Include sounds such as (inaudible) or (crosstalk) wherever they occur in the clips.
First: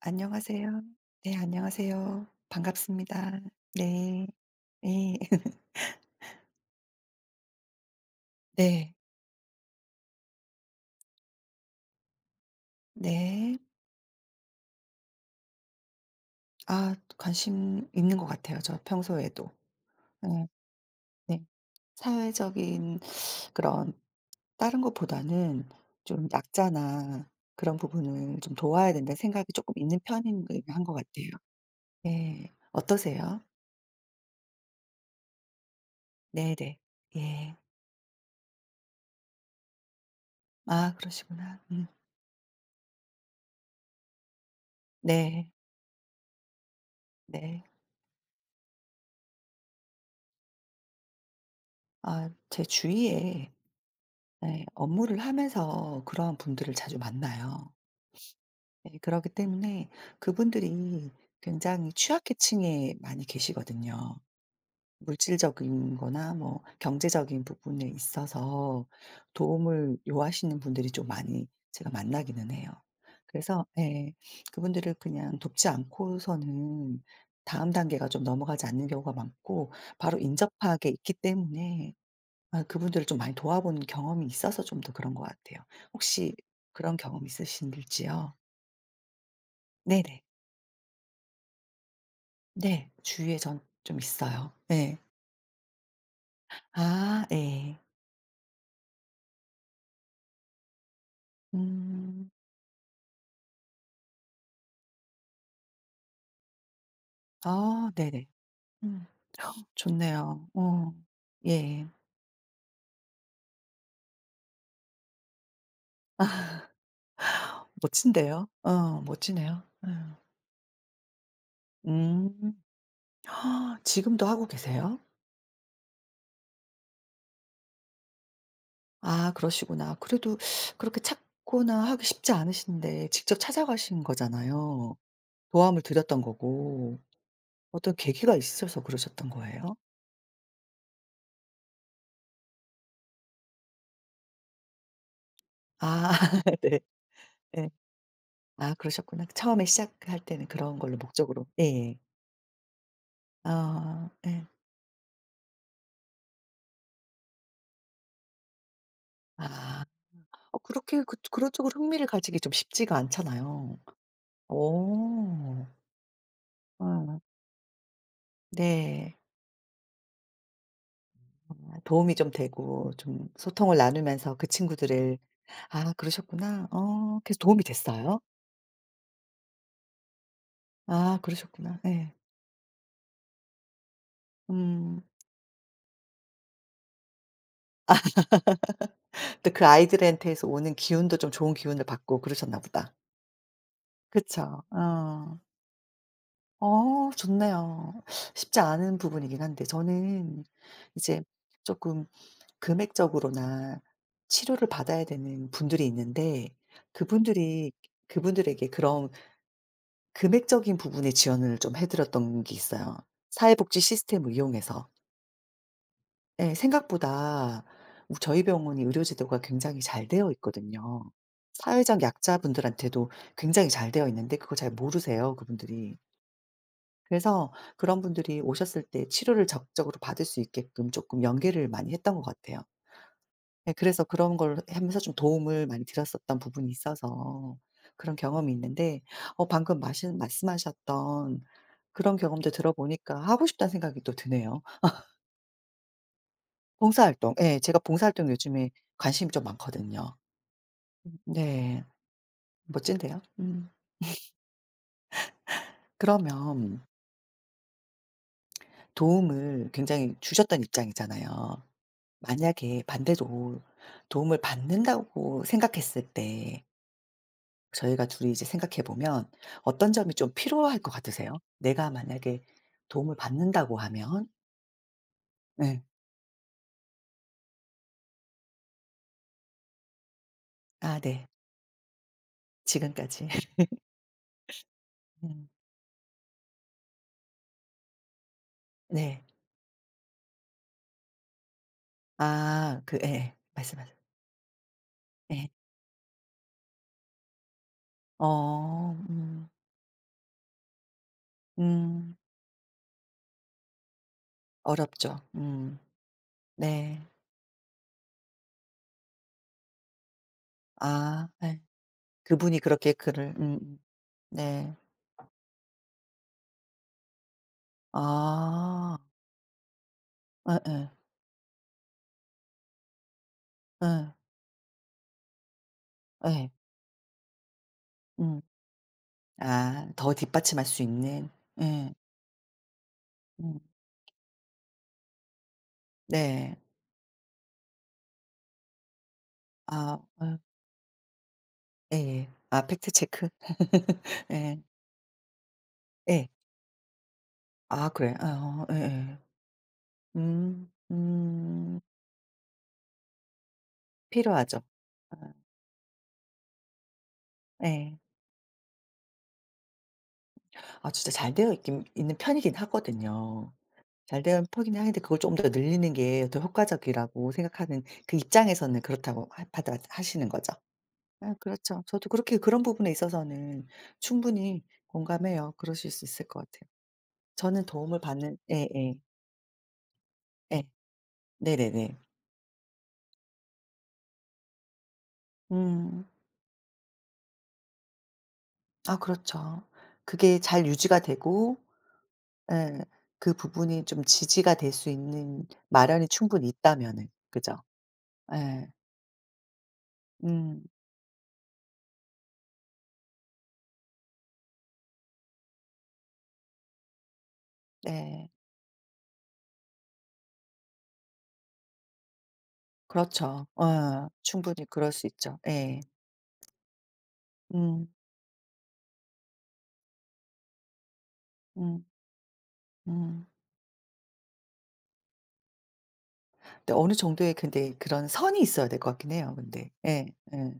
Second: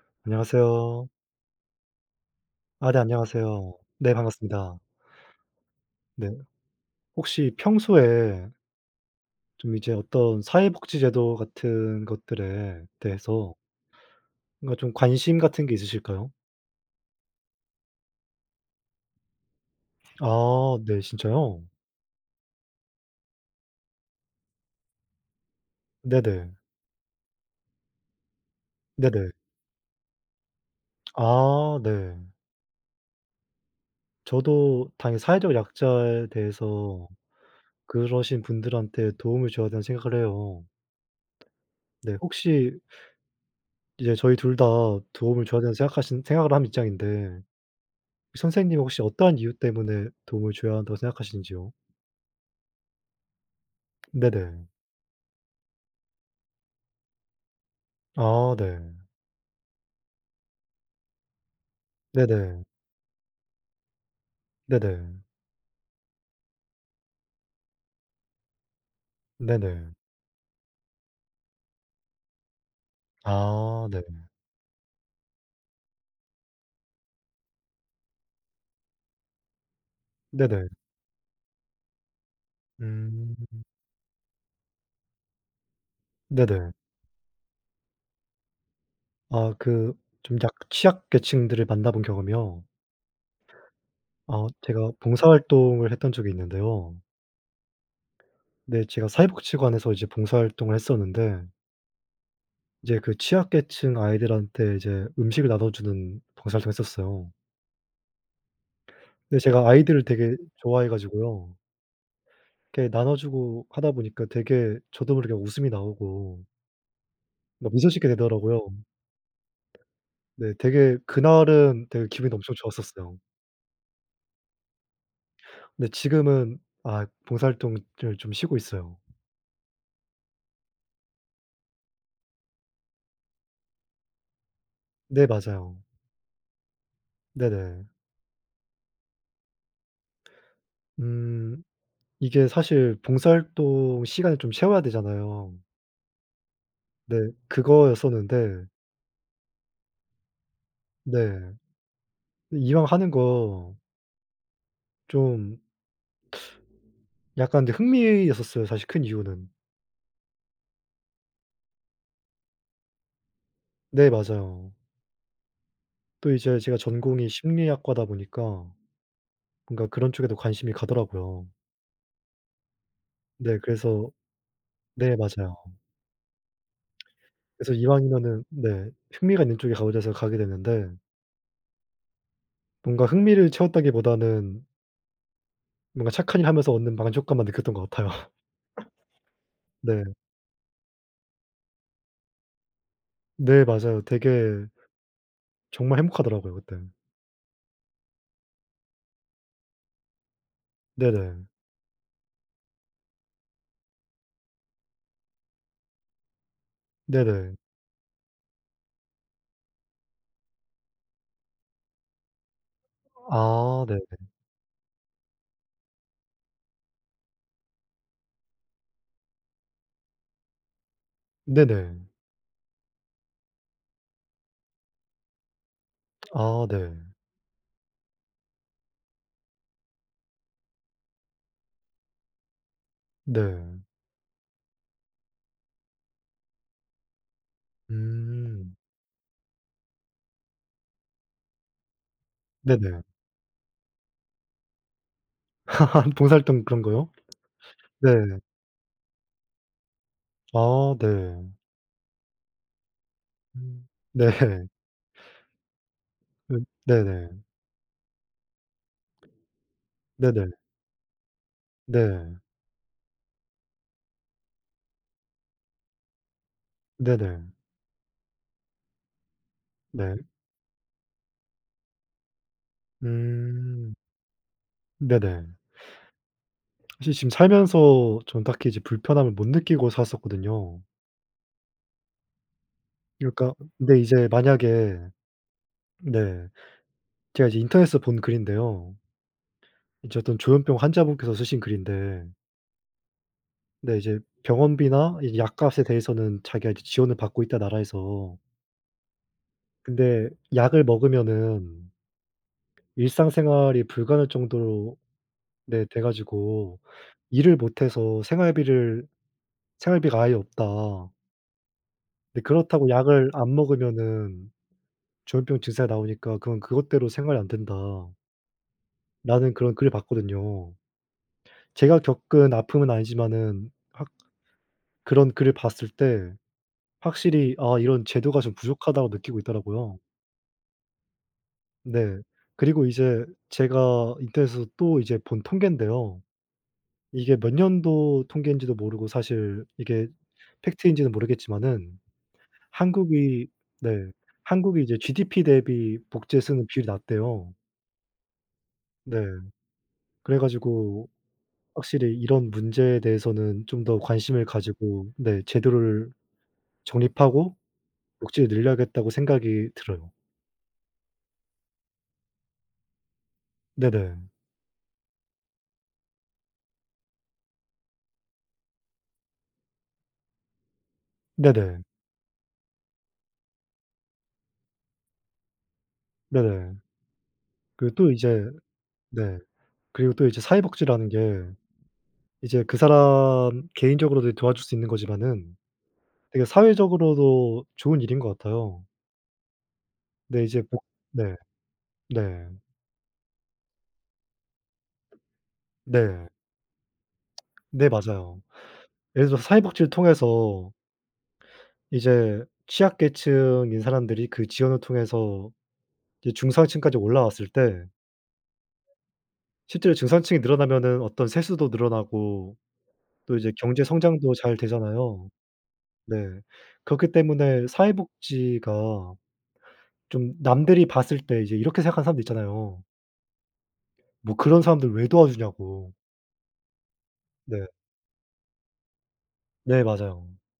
안녕하세요. 안녕하세요. 네 안녕하세요. 아 네, 반갑습니다. 안녕하세요. 네, 네. 반갑습니다. 네 (laughs) 네. 혹시 평소에 네. 좀 이제 어떤 사회복지제도 같은 것들에 대해서 네. 뭔가 좀 관심 같은 게 있으실까요? 아 관심 있는 것 같아요 저 평소에도. 네 아 네, 네. 진짜요? 사회적인 그런 다른 것보다는 좀 네네. 약자나 그런 부분을 좀 도와야 된다는 네네. 생각이 조금 있는 편인 한 것 같아요. 아 네. 네. 어떠세요? 저도 당연히 사회적 약자에 네네. 대해서 예. 그러신 분들한테 도움을 줘야 된다는 생각을 해요. 아 그러시구나. 음. 네, 혹시 이제 저희 둘 다 도움을 네. 줘야 된다고 생각하신 생각을 한 입장인데, 네. 선생님은 혹시 어떠한 이유 때문에 도움을 줘야 한다고 생각하시는지요? 아 제 주위에 네네. 네. 업무를 하면서 그러한 분들을 자주 만나요. 아 네. 네, 그렇기 때문에 그분들이 굉장히 네네. 취약계층에 많이 계시거든요. 네네. 물질적인 거나 뭐 경제적인 부분에 있어서 네네. 도움을 요하시는 분들이 좀 많이 제가 만나기는 해요. 그래서 아 네. 예. 그분들을 그냥 돕지 않고서는 다음 단계가 좀 넘어가지 않는 경우가 많고 바로 네네. 인접하게 있기 때문에 아 그분들을 좀 음. 많이 도와본 경험이 있어서 좀 더 그런 것 같아요. 혹시 네네. 그런 경험 있으신지요? 아 그 네네. 좀 약 취약계층들을 만나본 경험이요? 네. 주위에 전 좀 아 있어요. 제가 네. 봉사활동을 했던 적이 있는데요. 아 예. 네, 제가 사회복지관에서 이제 봉사활동을 했었는데, 음. 이제 그 취약계층 아이들한테 이제 음식을 나눠 주는 봉사활동을 했었어요. 아 네네. 음. 근데 제가 아이들을 되게 좋네요. 좋아해 어. 가지고요. 예. 이렇게 나눠주고 하다 보니까 되게 저도 모르게 웃음이 나오고 아, (laughs) 막 미소짓게 멋진데요. 되더라고요. 어 멋지네요. 음. 네, 되게 그날은 되게 음. 기분이 엄청 좋았었어요. (gasps) 지금도 하고 계세요? 근데 지금은 아 봉사활동을 좀 쉬고 있어요. 아 그러시구나. 그래도 그렇게 찾거나 하기 쉽지 않으신데 직접 찾아가신 거잖아요. 네 맞아요. 도움을 드렸던 거고. 네네. 어떤 계기가 있으셔서 그러셨던 거예요? 음. 이게 사실 봉사활동 시간을 좀 채워야 되잖아요. 아 (laughs) 네. 네, 예. 그거였었는데 아 그러셨구나. 처음에 시작할 때는 그런 걸로 목적으로 네 예예. 이왕 하는 거 아 예. 좀 약간 근데 흥미였었어요, 사실 큰 이유는. 아. 어 그렇게 그런 쪽으로 흥미를 가지기 좀 쉽지가 않잖아요. 네 맞아요. 오 또 이제 제가 어 전공이 심리학과다 보니까 네. 뭔가 그런 쪽에도 관심이 가더라고요. 아 도움이 좀 되고 좀 네 소통을 그래서 나누면서 그 네 친구들을 맞아요. 아 그러셨구나. 어 그래서 도움이 그래서 됐어요? 이왕이면은 네 흥미가 있는 쪽에 가보자 해서 가게 됐는데, 아 그러셨구나. 예. 뭔가 흥미를 채웠다기보다는 음. 뭔가 착한 일 하면서 얻는 만족감만 느꼈던 것 같아요. (laughs) (laughs) 또 그 네. 아이들한테서 오는 기운도 좀 좋은 기운을 받고 그러셨나 보다. 네 맞아요. 그쵸. 되게 어. 정말 행복하더라고요 그때. 어 좋네요. 쉽지 않은 부분이긴 한데 저는 이제 네네. 쪼끔 금액적으로나 치료를 받아야 되는 분들이 있는데 네네. 그분들이 그분들에게 그런 금액적인 부분의 지원을 좀 해 드렸던 게 있어요. 사회복지 아 네. 시스템을 이용해서. 예. 생각보다 우 저희 병원이 의료 제도가 굉장히 잘 되어 있거든요. 사회적 네네. 약자분들한테도 굉장히 잘 되어 있는데 그걸 잘 모르세요, 그분들이. 아 네. 그래서 그런 분들이 오셨을 때 치료를 적극적으로 받을 수 있게끔 조금 연계를 많이 했던 것 같아요. 예 네. 그래서 그런 걸 하면서 좀 도움을 많이 드렸었던 부분이 있어서 그런 경험이 음. 있는데 어 방금 마신 말씀하셨던 그런 경험도 네네. 들어보니까 하고 싶다는 생각이 또 드네요. (laughs) 봉사활동 그런 거요? 봉사활동 예 제가 네. 봉사활동 요즘에 관심이 좀 많거든요. 아 네. 네. 멋진데요. 음. 음. 네. (laughs) 음. 그러면 네네. 도움을 굉장히 네네. 주셨던 입장이잖아요. 네. 만약에 반대로 도움을 받는다고 생각했을 때 네네. 저희가 둘이 이제 생각해 보면 어떤 점이 네. 좀 필요할 것 같으세요? 내가 만약에 도움을 받는다고 음. 하면 네네. 네. 사실 지금 살면서 저는 딱히 이제 불편함을 못 느끼고 살았었거든요. 아 네. 지금까지. 그러니까 (laughs) 근데 이제 만약에 음. 네. 제가 이제 인터넷에서 본 글인데요. 네. 이제 어떤 조현병 환자분께서 쓰신 글인데, 아 그 예예. 말씀하세요. 네 이제 병원비나 이 예. 약값에 대해서는 자기가 이제 지원을 받고 있다, 나라에서. 어 근데 약을 먹으면은 음. 일상생활이 불가능할 정도로 어렵죠. 음. 네 돼 가지고 네. 일을 못 해서 생활비를 생활비가 아예 없다. 아 예. 근데 그분이 그렇다고 그렇게 약을 글을 안 음음. 먹으면은 네. 조현병 증세가 나오니까 그건 그것대로 생활이 안 된다라는 아. 그런 글을 봤거든요. 예예. 제가 겪은 아픔은 아니지만은 확 예. 그런 글을 봤을 예. 때 예. 확실히 '아 이런 제도가 음. 좀 부족하다.'고 느끼고 아 있더라고요. 더 뒷받침할 수 있는. 예. 네. 그리고 이제 음. 제가 인터넷에서 또 이제 본 통계인데요. 네. 이게 몇 년도 통계인지도 모르고 사실 아 이게 어 팩트인지는 모르겠지만은 예예. 아 팩트 체크. 한국이 네 (laughs) 예. 한국이 이제 GDP 대비 예. 복지에 쓰는 비율이 낮대요. 아 그래요? 어 네. 예예. 그래 음. 가지고 음. 확실히 이런 문제에 대해서는 좀 더 관심을 필요하죠. 가지고 아 네 제도를 정립하고 예. 녹지를 늘려야겠다고 생각이 들어요. 아 진짜 잘 되어 있긴 있는 편이긴 하거든요. 네네. 잘 되어 있긴 하는데 그걸 좀 더 늘리는 게 더 효과적이라고 생각하는 그 입장에서는 그렇다고 하 받아하시는 거죠. 아 네네. 그렇죠. 저도 그렇게 그런 부분에 있어서는 충분히 공감해요. 그러실 수 있을 것 같아요. 네네. 저는 그리고 도움을 또 받는 이제 예예. 네. 그리고 또 이제 예. 사회복지라는 게 네네네. 이제 그 사람 개인적으로도 도와줄 수 있는 거지만은 음. 되게 사회적으로도 좋은 일인 것 같아요. 아 그렇죠. 그게 근데 이제 잘 복 유지가 네. 되고 네. 예 그 부분이 좀 지지가 될 수 있는 마련이 네. 충분히 있다면은. 그죠? 네 맞아요. 예. 예를 들어서 사회복지를 음. 통해서 이제 취약계층인 사람들이 그 지원을 통해서 이제 중산층까지 올라왔을 때 네. 실제로 중산층이 늘어나면은 어떤 세수도 늘어나고 또 그렇죠. 이제 경제 어. 성장도 잘 충분히 그럴 수 되잖아요. 있죠. 예. 네. 그렇기 때문에 음. 사회복지가 좀 남들이 봤을 때 이제 이렇게 음. 생각하는 사람도 있잖아요. 음. '뭐 그런 사람들 왜 도와주냐.'고. 근데 어느 정도의 네. 근데 그런 선이 있어야 될 것 같긴 해요 근데. 네 예. 맞아요. 예.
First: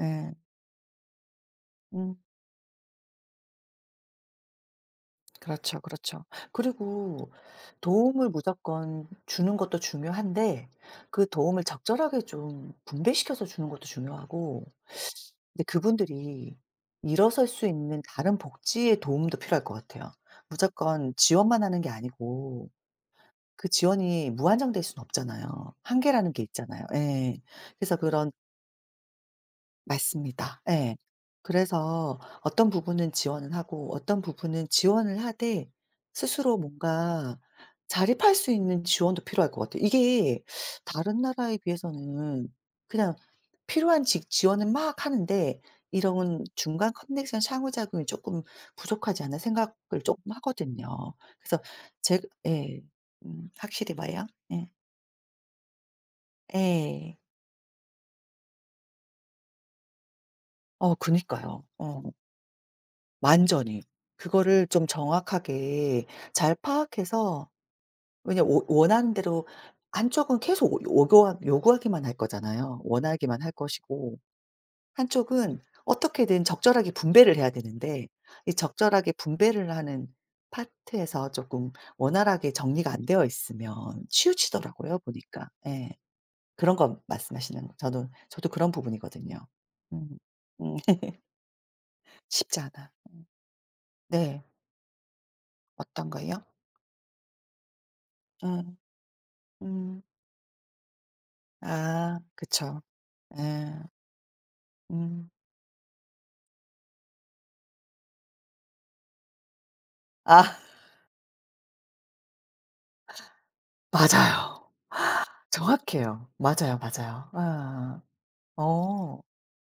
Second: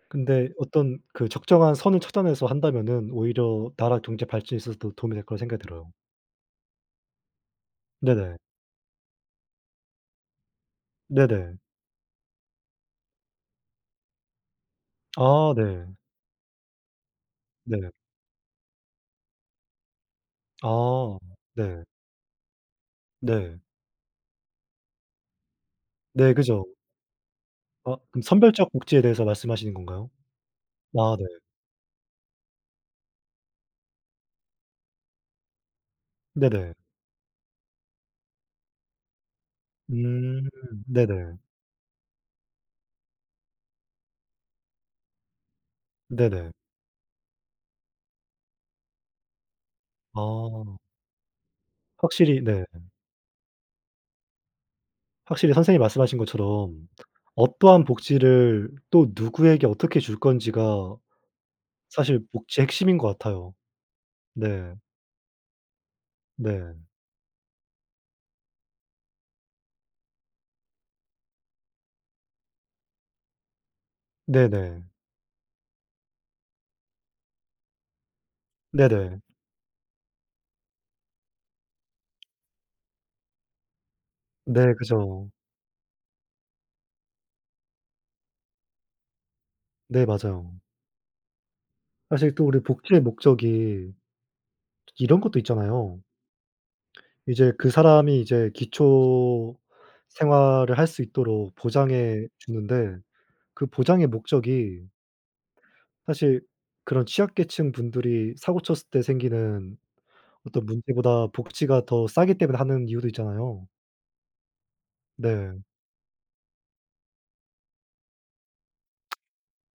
예. 근데 어떤 그 적정한 선을 음. 찾아내서 한다면은 오히려 나라 경제 발전에 있어서도 도움이 될 거라 생각이 그렇죠, 들어요. 그렇죠. 그리고 도움을 네네. 무조건 주는 것도 중요한데 그 네네. 도움을 적절하게 좀 분배시켜서 주는 것도 중요하고 아 근데 네. 그분들이 일어설 수 네. 있는 다른 복지의 도움도 필요할 것 같아요. 무조건 아. 지원만 하는 네. 게 아니고 네. 그 지원이 무한정될 수는 없잖아요. 네. 한계라는 게 그죠. 있잖아요. 예. 그래서 아 그럼 그런 선별적 복지에 대해서 말씀하시는 건가요? 맞습니다. 예. 아 네. 그래서 어떤 부분은 지원을 하고 어떤 부분은 지원을 하되 스스로 네네. 뭔가 자립할 수 있는 지원도 필요할 것 같아요. 이게 음. 다른 네네. 나라에 비해서는 그냥 필요한 직 지원은 막 하는데 이런 네네. 중간 커넥션 상호작용이 조금 부족하지 않나 생각을 조금 아. 하거든요. 그래서 제 확실히 네. 예. 확실히 봐요. 예. 확실히 선생님이 말씀하신 것처럼 예. 어떠한 복지를 또 누구에게 어떻게 줄 건지가 어 그니까요. 어. 사실 복지의 핵심인 것 같아요. 완전히. 그거를 네. 좀 정확하게 잘 네. 파악해서 왜냐 원 원하는 대로 한쪽은 계속 오 요구하 요구하기만 할 거잖아요. 원하기만 할 것이고 네네. 한쪽은 어떻게든 적절하게 분배를 해야 되는데 이 적절하게 네네. 분배를 하는 파트에서 쪼끔 원활하게 정리가 안 되어 있으면 네 치우치더라고요 그죠. 보니까. 예. 그런 거 말씀하시는 거 저도 그런 부분이거든요. 네 음. 맞아요. 음. (laughs) 사실 또 쉽지 우리 않아. 복지의 목적이 네. 이런 것도 있잖아요. 어떤 거요? 이제 그 사람이 이제 음. 기초 음. 생활을 할 수 있도록 아 보장해 그쵸. 주는데, 그 예. 보장의 목적이 음. 사실 그런 취약계층 분들이 사고 쳤을 때 생기는 아 (laughs) 어떤 문제보다 복지가 더 싸기 때문에 하는 이유도 있잖아요. 맞아요. 네. 정확해요. 맞아요, 맞아요. 아 어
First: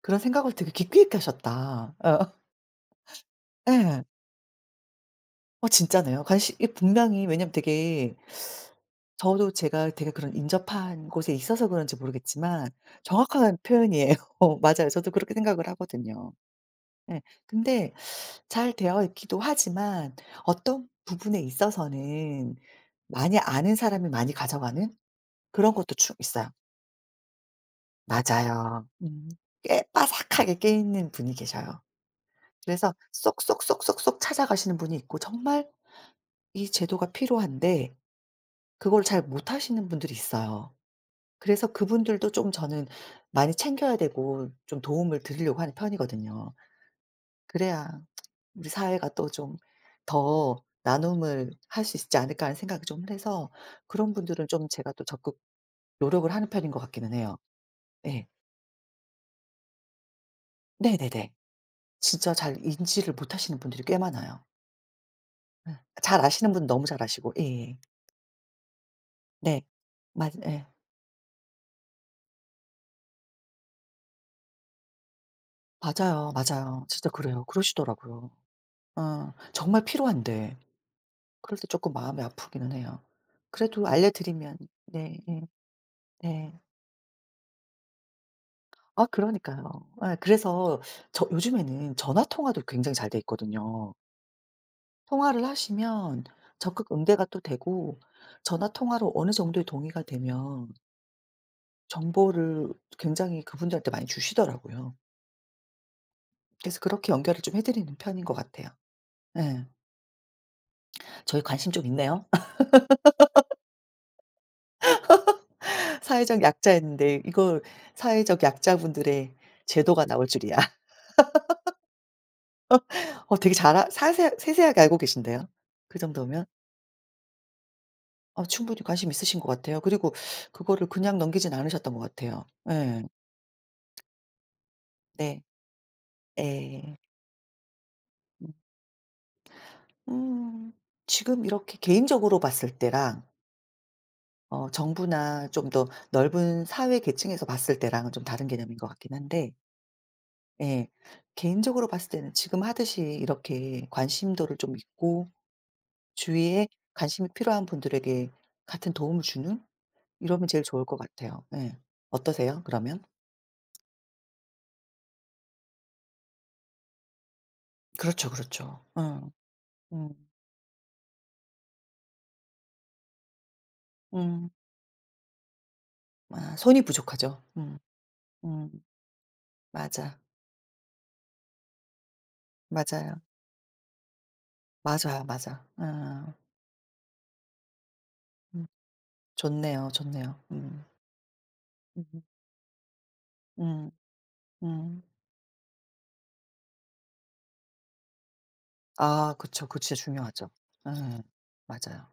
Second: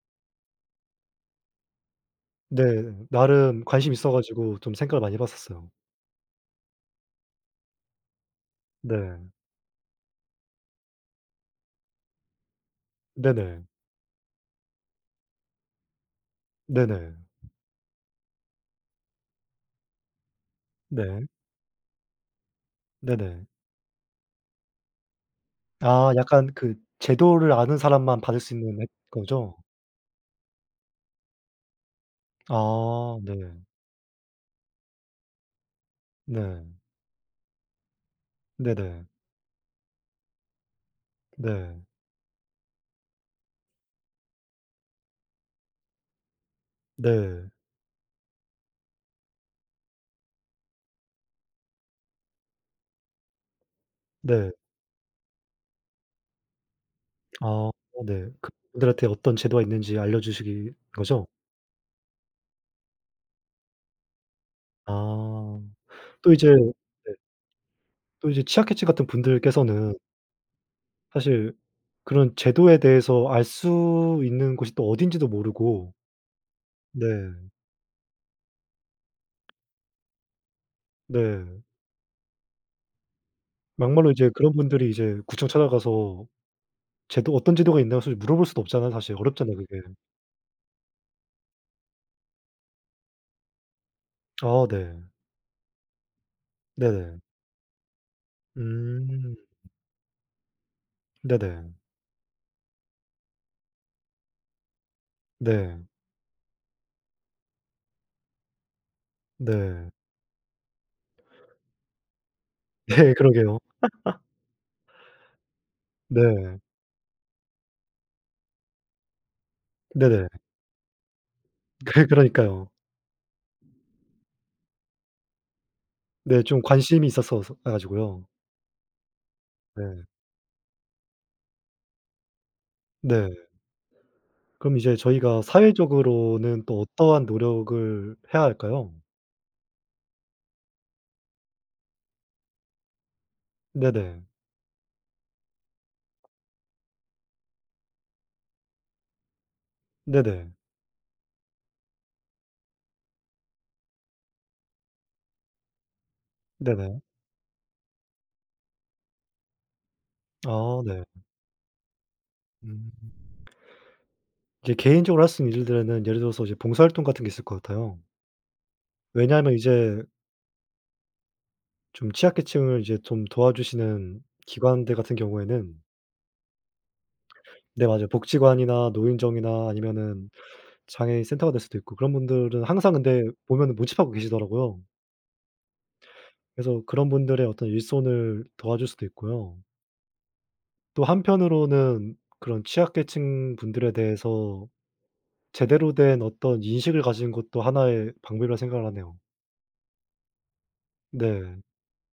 그런 생각을 되게 깊이 있게 하셨다. 어 네. 나름 관심이 예. 있어 가지고 좀 생각을 많이 해 봤었어요. 어 진짜네요. 관시 이 분명히 왜냐면 되게 네. 저도 제가 되게 그런 인접한 곳에 있어서 그런지 모르겠지만 정확한 네네. 표현이에요. (laughs) 맞아요. 저도 그렇게 생각을 하거든요. 네네. 예. 근데 잘 되어 있기도 하지만 어떤 네. 부분에 있어서는 많이 네네. 아는 사람이 많이 가져가는 그런 것도 아 쭉 약간 있어요. 그 제도를 아는 사람만 받을 수 있는 앱 맞아요. 음. 거죠? 꽤 빠삭하게 깨 있는 분이 계셔요. 그래서 아 네. 쏙쏙쏙쏙쏙 찾아가시는 분이 있고 정말 네. 이 제도가 필요한데 그걸 네네. 잘 못하시는 분들이 있어요. 그래서 네. 그분들도 좀 저는 많이 챙겨야 되고 좀 도움을 드리려고 하는 편이거든요. 네. 그래야 우리 사회가 또 좀 더 나눔을 할 수 있지 않을까 하는 생각을 좀 해서 그런 분들은 네. 좀 제가 또 적극 노력을 하는 편인 것 같기는 해요. 아 예. 네. 그분들한테 어떤 제도가 있는지 알려 주시기 거죠? 네네네. 진짜 잘 인지를 못하시는 분들이 꽤 많아요. 아. 예. 잘 또 이제 아시는 분은 너무 잘 네, 아시고. 예 예. 또 이제 취약계층 같은 네. 분들께서는 맞 예. 사실 그런 제도에 대해서 알 수 있는 곳이 또 어딘지도 모르고 맞아요, 맞아요. 진짜 네. 그래요. 그러시더라고요. 어 정말 필요한데. 네. 그럴 때 조금 마음이 아프기는 해요. 그래도 막말로 알려 이제 그런 드리면 분들이 이제 네 예. 구청 찾아가서 네. 제도 "어떤 제도가 있나요?" 사실 물어볼 수도 없잖아요, 아 사실. 어렵잖아요 그러니까요. 그게. 예 그래서 저 요즘에는 전화 통화도 굉장히 잘 돼 있거든요. 아 네. 통화를 하시면 적극 네네. 응대가 또 되고 전화 통화로 어느 음. 정도의 동의가 되면 네네. 정보를 굉장히 그분들한테 많이 주시더라고요. 네. 그래서 그렇게 연결을 좀 해 드리는 편인 것 같아요. 예. 네. 저희 관심 좀 있네요. (laughs) (laughs) 네 그러게요. 사회적 네. 약자였는데 이걸 사회적 약자분들의 제도가 네네. 나올 (laughs) 줄이야. (laughs) 그러니까요. 어 되게 잘 아 사세 세세하게 알고 계신데요. 그 네, 정도면? 좀 관심이 있었어서 아 가지고요. 아 충분히 관심 있으신 것 같아요. 네. 그리고 그거를 그냥 넘기진 않으셨던 것 같아요. 예. 네. 그럼 이제 저희가 네. 사회적으로는 또 예. 어떠한 노력을 해야 음. 할까요? 음. 지금 이렇게 개인적으로 봤을 때랑 네네. 어 정부나 좀 더 넓은 사회 계층에서 봤을 때랑은 좀 다른 개념인 것 같긴 한데 네네. 예. 개인적으로 봤을 때는 지금 하듯이 이렇게 관심도를 좀 있고 주위에 네네. 관심이 필요한 분들에게 같은 도움을 주는 이러면 제일 아 좋을 것 네. 같아요. 예. 어떠세요 음. 그러면? 이제 개인적으로 할 수 있는 일들에는 예를 들어서 이제 봉사활동 같은 게 있을 것 같아요. 그렇죠, 그렇죠. 응, 왜냐하면 이제 음. 좀 취약계층을 이제 좀 도와주시는 음. 기관들 같은 경우에는 아 손이 부족하죠. 음. 네 맞아요. 음. 복지관이나 노인정이나 맞아. 아니면은 장애인 센터가 될 수도 있고, 그런 분들은 항상 맞아요. 근데 보면은 모집하고 계시더라고요. 맞아요, 맞아. 아. 그래서 그런 분들의 어떤 일손을 음. 도와줄 수도 있고요. 좋네요, 좋네요. 음. 또 한편으로는 음. 그런 취약계층 음. 분들에 대해서 음. 제대로 된 어떤 인식을 가진 것도 하나의 방법이라 생각을 하네요. 아 그쵸. 그거 진짜 중요하죠. 예. 네. 맞아요.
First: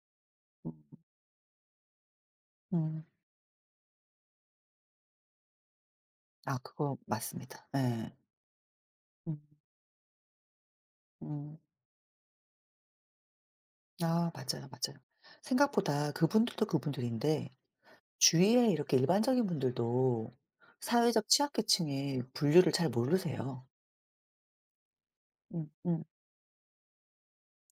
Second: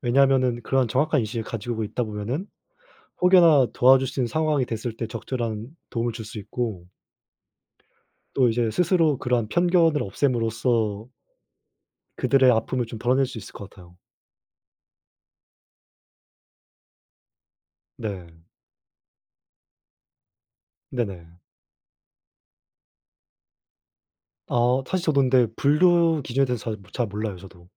왜냐하면은 음. 그런 정확한 인식을 가지고 있다 보면은 음. 혹여나 도와줄 수 있는 상황이 됐을 때 적절한 도움을 줄 수 아 있고, 그거 맞습니다. 예. 또 이제 스스로 음. 그러한 편견을 없앰으로써 음. 그들의 아픔을 좀 덜어낼 수 있을 것 같아요. 아 맞아요, 맞아요. 생각보다 그분들도 그분들인데 네. 주위에 이렇게 일반적인 분들도 네네. 사회적 취약계층의 분류를 잘 모르세요. 아 사실 저도 근데 음 음. 분류 기준에 대해서 잘 몰라요 저도.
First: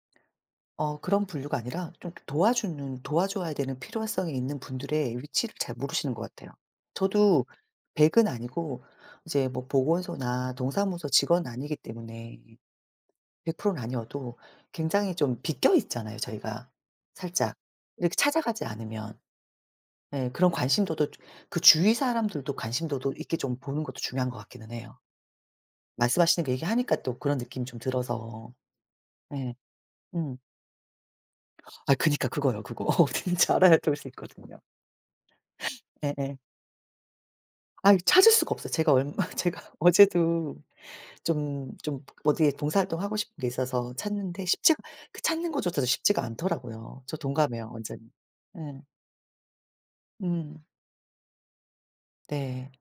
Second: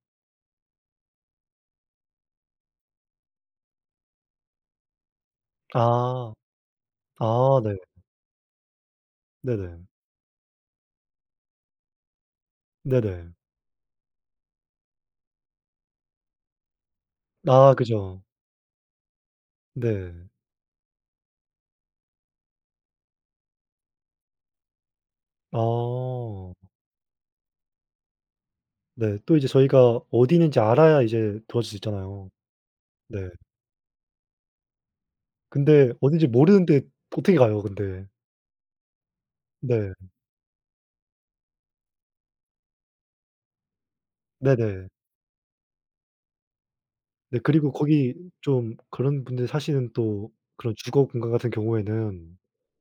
어 그런 분류가 아니라 좀 도와주는 도와줘야 되는 필요성이 있는 분들의 위치를 잘 모르시는 것 아. 같아요. 저도 아 네. 100은 아니고 이제 뭐 네네. 보건소나 동사무소 직원 아니기 때문에 네네. 100%는 아니어도 굉장히 좀 비껴 있잖아요, 저희가. 살짝. 아 이렇게 그죠. 찾아가지 않으면. 네. 예 그런 관심도도 그 주위 사람들도 관심도도 있게 좀 보는 것도 중요한 것 같기는 해요. 아. 말씀하시는 거 얘기하니까 또 그런 느낌이 좀 들어서. 네. 또 이제 예. 저희가 어디 음. 있는지 알아야 이제 도와줄 수 아 그니까 있잖아요. 그거요, 그거. (laughs) 네. 어딘지 알아야 될 수 있거든요. 근데 어딘지 예예. 모르는데 어떻게 가요 아 근데. 찾을 수가 없어요. 제가 얼마 (laughs) 제가 네. 어제도 좀 어디에 봉사활동하고 싶은 게 있어서 찾는데 쉽지가 네네. 그 찾는 것조차도 쉽지가 않더라고요. 저 네, 그리고 동감해요 완전히. 거기 좀 예. 그런 분들이 사시는 또 음. 그런 주거 공간 같은 경우에는 네.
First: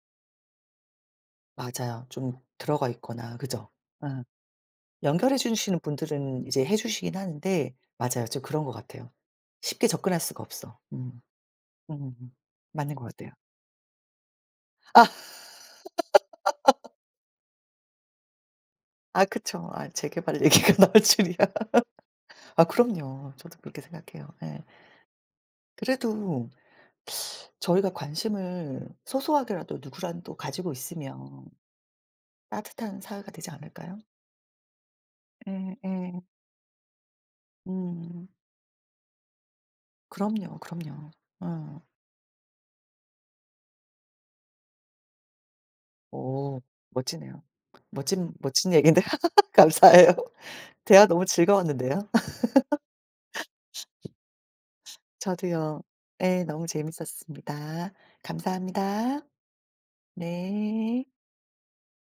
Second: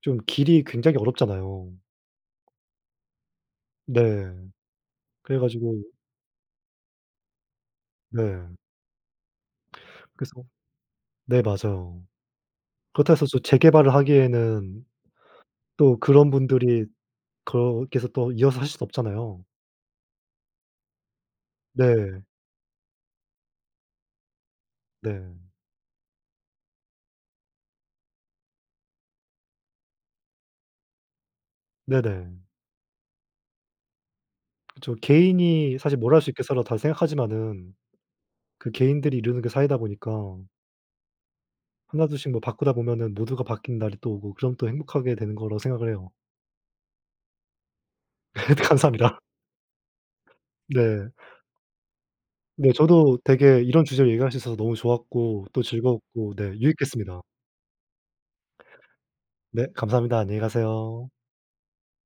좀 길이 굉장히 어렵잖아요. 맞아요. 좀 들어가 있거나 그죠? 예. 네. 연결해 그래 주시는 가지고 분들은 이제 해 주시긴 하는데 맞아요. 좀 네. 그런 것 같아요. 쉽게 접근할 그래서 수가 없어. 음. 네 맞아요. 음음음. 맞는 것 그렇다 해서 같아요. 또 재개발을 하기에는 아 또 그런 분들이 거기서 또 이어서 하실 수 아 없잖아요. 그쵸. 아 재개발 얘기가 (laughs) 나올 줄이야. 네. 아 그럼요. 저도 그렇게 생각해요. 예. 네. 그래도 저희가 관심을 소소하게라도 누구라도 가지고 있으면 네네. 따뜻한 사회가 되지 않을까요? 그쵸. 예 개인이 사실 뭘 할 예. 수 있겠어라 다 생각하지만은 음. 그 개인들이 이루는 게 사회다 보니까 그럼요, 그럼요. 어. 하나둘씩 뭐 바꾸다 보면은 모두가 바뀐 날이 또 오고 그럼 또 행복하게 되는 거라고 생각을 해요. 오 멋지네요. 멋진 (laughs) 멋진 얘기인데 감사합니다. (laughs) 감사해요. 대화 네. 너무 즐거웠는데요. (laughs) 네 저도 되게 이런 주제로 얘기할 수 있어서 너무 좋았고 또 저도요. 즐거웠고 네 예. 너무 유익했습니다. 재밌었습니다. 감사합니다. 네 감사합니다. 안녕히 네. 가세요.